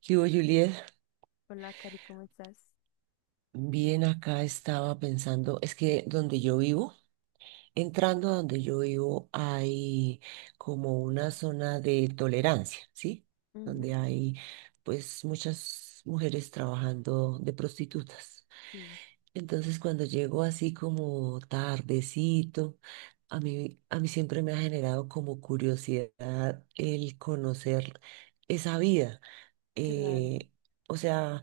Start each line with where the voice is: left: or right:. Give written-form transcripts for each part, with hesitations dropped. right: ¿Qué hubo, Juliet?
left: Hola, Cari, ¿cómo estás?
right: Bien, acá estaba pensando, es que donde yo vivo, entrando a donde yo vivo, hay como una
left: Mm.
right: zona de tolerancia, ¿sí? Donde
left: Ujú.
right: hay pues muchas mujeres trabajando de prostitutas.
left: Sí.
right: Entonces cuando llego así como tardecito, a mí siempre me ha generado como curiosidad el conocer esa vida.
left: Claro.
right: Eh, o sea...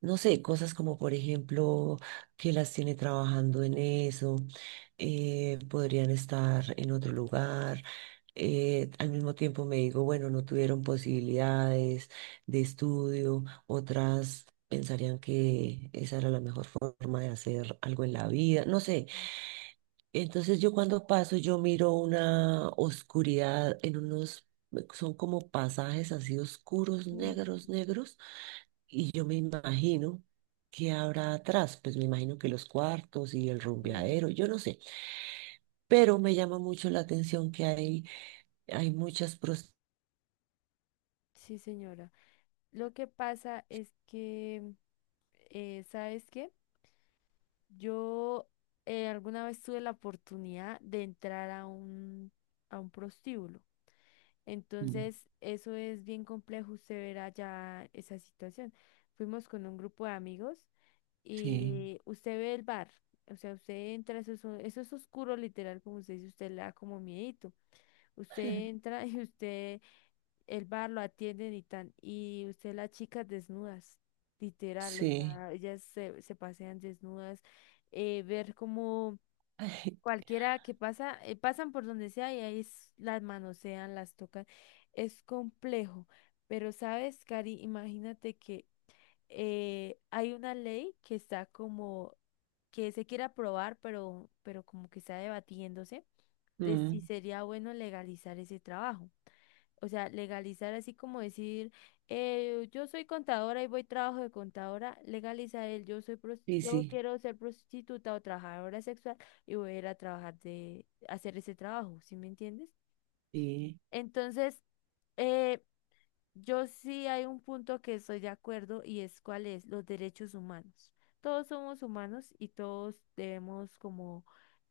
right: no sé, cosas como por ejemplo que las tiene trabajando en eso, podrían estar en otro lugar. Al mismo tiempo me digo, bueno, no tuvieron posibilidades de estudio, otras pensarían que esa era la mejor forma de hacer algo en la vida, no sé.
left: Mm.
right: Entonces yo cuando paso, yo miro una oscuridad en unos, son como pasajes así oscuros,
left: Uy.
right: negros, negros y yo me imagino que habrá atrás, pues me imagino que los cuartos y el
left: eh,
right: rumbeadero, yo no sé, pero me llama mucho la atención que hay muchas
left: sí, señora. Lo que pasa es que, ¿sabes qué? Yo Alguna vez tuve la oportunidad de entrar a a un prostíbulo.
right: Mm,
left: Entonces, eso es bien complejo, usted verá ya esa situación. Fuimos con un grupo de amigos
right: Sí,
left: y usted ve el bar. O sea, usted entra, eso es, eso es oscuro, literal, como usted dice, usted le da como miedito. Usted entra y usted, el bar lo atienden y tan, y usted las chicas desnudas, literal, o
right: sí,
left: sea, se pasean desnudas, ver como
right: ay,
left: cualquiera que pasa, pasan por donde sea y ahí las manosean, las tocan, es complejo, pero sabes, Cari, imagínate que hay una ley que está como que se quiere aprobar, pero como que está debatiéndose de si
right: mm,
left: sería bueno legalizar ese trabajo. O sea, legalizar así como decir, yo soy contadora y voy trabajo de contadora, legalizar el yo soy
right: sí,
left: yo
right: sí,
left: quiero ser prostituta o trabajadora sexual y voy a ir a trabajar de hacer ese trabajo, ¿sí me entiendes?
right: sí.
left: Entonces, eh, yo sí hay un punto que estoy de acuerdo y es cuál es los derechos humanos. Todos somos humanos y todos debemos como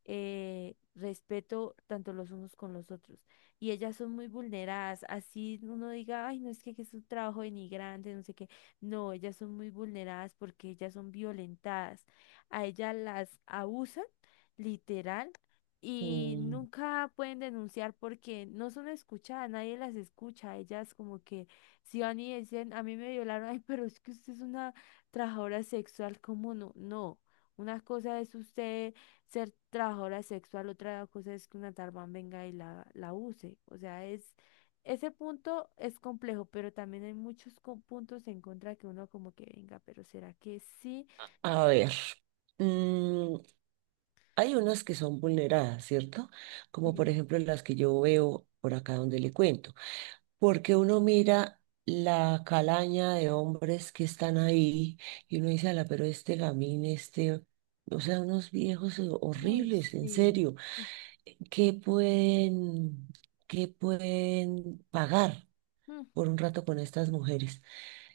left: respeto tanto los unos con los otros. Y ellas son muy vulneradas. Así uno diga, ay, no es que, es un trabajo denigrante, no sé qué. No, ellas son muy vulneradas porque ellas son violentadas. A ellas las abusan, literal. Y
right: Mm.
left: nunca pueden denunciar porque no son escuchadas, nadie las escucha, ellas como que si van y dicen, a mí me violaron, ay, pero es que usted es una trabajadora sexual, ¿cómo no? No. Una cosa es usted ser trabajadora sexual, otra cosa es que una tarbán venga y la use. O sea, es, ese punto es complejo, pero también hay muchos puntos en contra que uno como que venga, pero ¿será que sí?
right: A ver, mm, hay unas que son vulneradas, ¿cierto? Como por
left: Sí.
right: ejemplo las que yo veo por acá donde le cuento. Porque uno mira la calaña de hombres que están ahí y uno dice, ala, pero este gamín, o sea, unos viejos
left: Ay,
right: horribles, en
left: sí.
right: serio, ¿qué pueden, ¿qué pueden pagar
left: Mm.
right: por un rato con estas mujeres?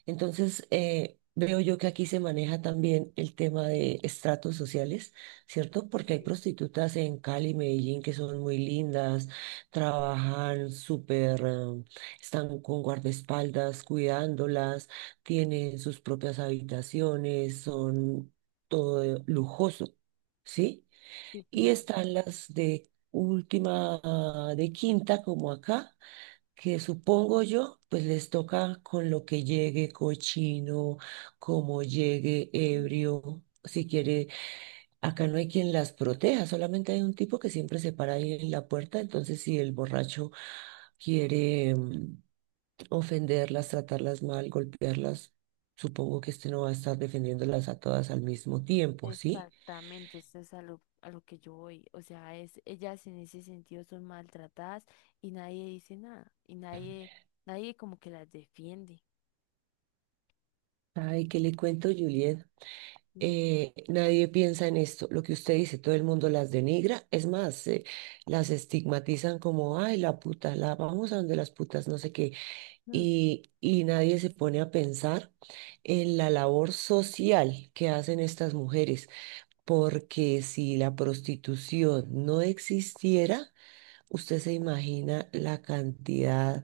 right: Entonces, veo yo que aquí se maneja también el tema de estratos sociales, ¿cierto?
left: Sí.
right: Porque hay prostitutas en Cali, Medellín, que son muy lindas, trabajan súper, están con guardaespaldas cuidándolas, tienen sus propias habitaciones, son todo lujoso, ¿sí?
left: Sí,
right: Y
left: claro.
right: están las de última, ah, de quinta, como acá que supongo yo, pues les toca con lo que llegue, cochino, como llegue, ebrio, si quiere, acá no hay quien las proteja, solamente hay un tipo que siempre se para ahí en la puerta, entonces si el borracho quiere ofenderlas, tratarlas mal, golpearlas, supongo que este no va a estar defendiéndolas a todas al mismo tiempo, ¿sí?
left: Exactamente, eso es a a lo que yo voy. O sea, es, ellas en ese sentido son maltratadas y nadie dice nada. Nadie como que las defiende.
right: Ay, ¿qué le cuento, Juliet?
left: Sí.
right: Nadie piensa en esto. Lo que usted dice, todo el mundo las denigra. Es más, las estigmatizan como, ay, la puta, la vamos a donde las putas, no sé qué.
left: Mm.
right: Y nadie se pone a pensar en la labor social que hacen estas mujeres, porque si la prostitución no existiera, usted se imagina la cantidad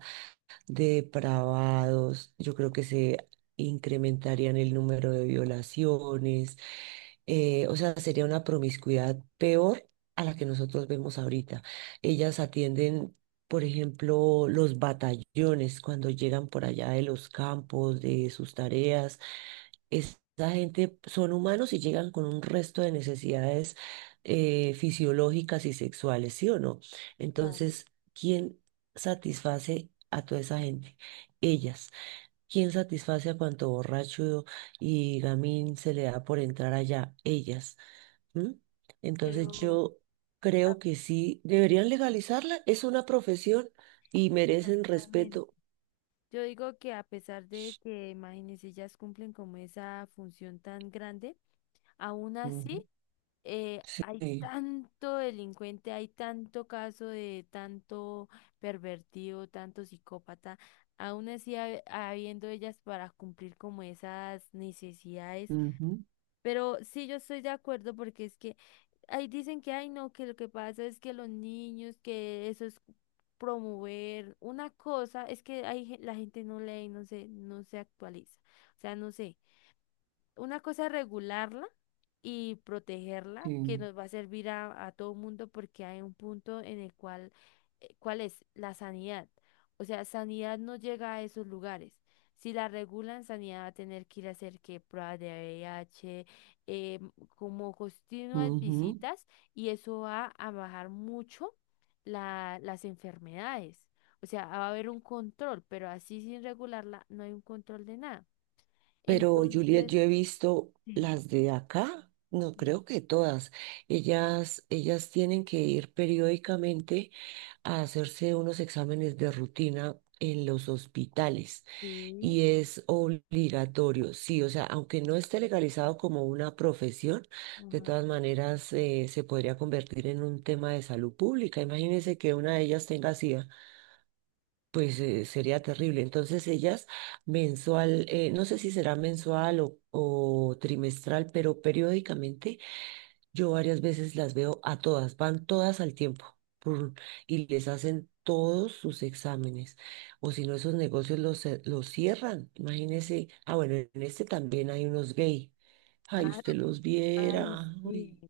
right: depravados, yo creo que se incrementarían el número de violaciones, o sea, sería una promiscuidad peor a la que nosotros vemos ahorita. Ellas atienden, por ejemplo, los batallones cuando llegan por allá de los campos, de sus tareas esa gente son humanos y llegan con un resto de necesidades fisiológicas y sexuales, ¿sí o no?
left: Claro.
right: Entonces, ¿quién satisface a toda esa gente? Ellas. ¿Quién satisface a cuanto borracho y gamín se le da por entrar allá? Ellas. ¿M?
left: Pero,
right: Entonces, yo
left: a-
right: creo que sí, deberían legalizarla. Es una profesión y merecen
left: exactamente.
right: respeto.
left: Yo digo que a pesar de que, imagínense, ellas cumplen como esa función tan grande, aún así,
right: Ujú,
left: hay
right: sí,
left: tanto delincuente, hay tanto caso de tanto pervertido, tanto psicópata. Aún así, habiendo ellas para cumplir como esas necesidades.
right: ujú,
left: Pero sí, yo estoy de acuerdo porque es que ahí dicen que, ay, no, que lo que pasa es que los niños, que eso es promover una cosa, es que hay, la gente no lee, no se actualiza. O sea, no sé. Una cosa es regularla y protegerla, que
right: sí,
left: nos va a servir a todo el mundo porque hay un punto en el cual, ¿cuál es? La sanidad. O sea, sanidad no llega a esos lugares. Si la regulan, sanidad va a tener que ir a hacer que pruebas de VIH, eh, como continuas
right: ujú.
left: visitas y eso va a bajar mucho las enfermedades. O sea, va a haber un control, pero así sin regularla no hay un control de nada.
right: Pero Juliet,
left: Entonces,
right: yo he visto
left: sí.
right: las de acá, no creo que todas. Ellas tienen que ir periódicamente a hacerse unos exámenes de rutina en los hospitales
left: Sí,
right: y es obligatorio, sí, o sea, aunque no esté legalizado como una profesión, de
left: ajá.
right: todas maneras se podría convertir en un tema de salud pública. Imagínense que una de ellas tenga SIDA. Pues sería terrible. Entonces ellas mensual, no sé si será mensual o trimestral, pero periódicamente yo varias veces las veo a todas, van todas al tiempo pur, y les hacen todos sus exámenes. O si no, esos negocios los cierran. Imagínese, ah, bueno, en este también hay unos gay. Ay,
left: Ah,
right: usted los
left: ay,
right: viera.
left: sí.
right: Uy.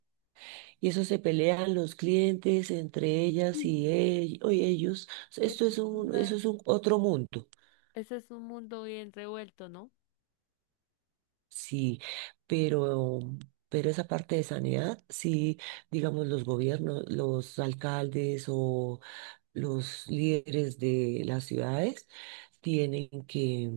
right: Y eso se pelean los clientes entre ellas y o ellos.
left: Eso es una,
right: Eso es un otro mundo,
left: ese es un mundo bien revuelto, ¿no?
right: sí, pero, pero esa parte de sanidad, sí, digamos, los gobiernos, los alcaldes o los líderes de las ciudades tienen que,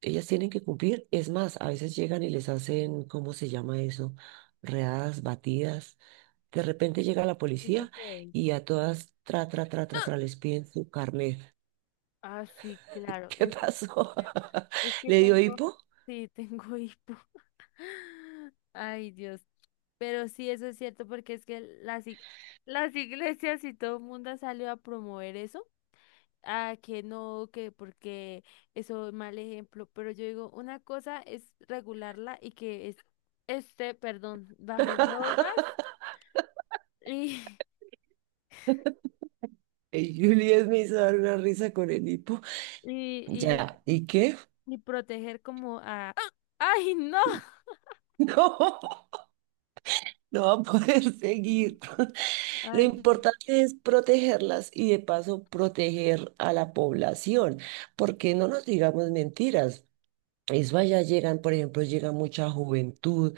right: ellas tienen que cumplir. Es más, a veces llegan y les hacen, ¿cómo se llama eso? Readas, batidas. De repente llega la
left: ¿Eso
right: policía
left: qué es?
right: y a todas, tra, tra, tra, tra, tra, les piden su carnet.
left: Ah, sí, claro.
right: ¿Qué
left: Eso es,
right: pasó?
left: Es que
right: ¿Le dio
left: tengo,
right: hipo?
left: sí, tengo hipo. Ay, Dios. Pero sí, eso es cierto porque es que las, las iglesias y todo el mundo ha salido a promover eso. Ah, que no, que porque eso es mal ejemplo, pero yo digo, una cosa es regularla y que es, esté, perdón, bajo normas y,
right: Y Juliet me hizo dar una risa con el hipo.
left: y, y,
right: Ya, ¿y qué?
left: y proteger como a... ¡Ay, no!
right: No, no va a poder seguir. Lo
left: Ay,
right: importante es protegerlas y de paso proteger a la población, porque no nos digamos mentiras. Eso allá llegan, por ejemplo, llega mucha juventud.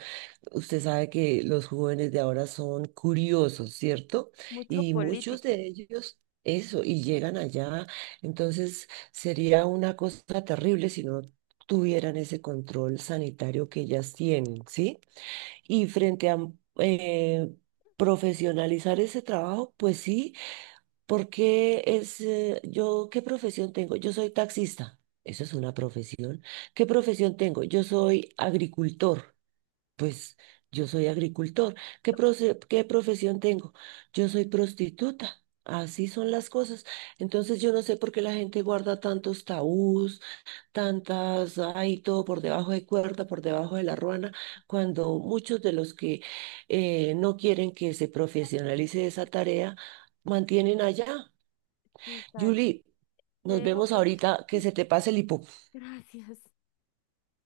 right: Usted sabe que los jóvenes de ahora son curiosos, ¿cierto?
left: mucho
right: Y muchos
left: político.
right: de ellos, eso, y llegan allá. Entonces, sería una cosa terrible si no tuvieran ese control sanitario que ellas tienen, ¿sí? Y frente a eh, profesionalizar ese trabajo, pues sí. Porque es, yo, ¿qué profesión tengo? Yo soy taxista, eso es una profesión. ¿Qué profesión tengo? Yo soy agricultor, pues yo soy agricultor. ¿Qué profesión tengo? Yo soy prostituta, así son las cosas. Entonces yo no sé por qué la gente guarda tantos tabús, tantas, ay, todo por debajo de cuerda, por debajo de la ruana, cuando muchos de los que no quieren que se profesionalice esa tarea, mantienen allá.
left: Sí, Karen,
right: Julie,
left: te
right: nos
left: dejo
right: vemos
left: porque...
right: ahorita, que se te pase el hipo.
left: Gracias.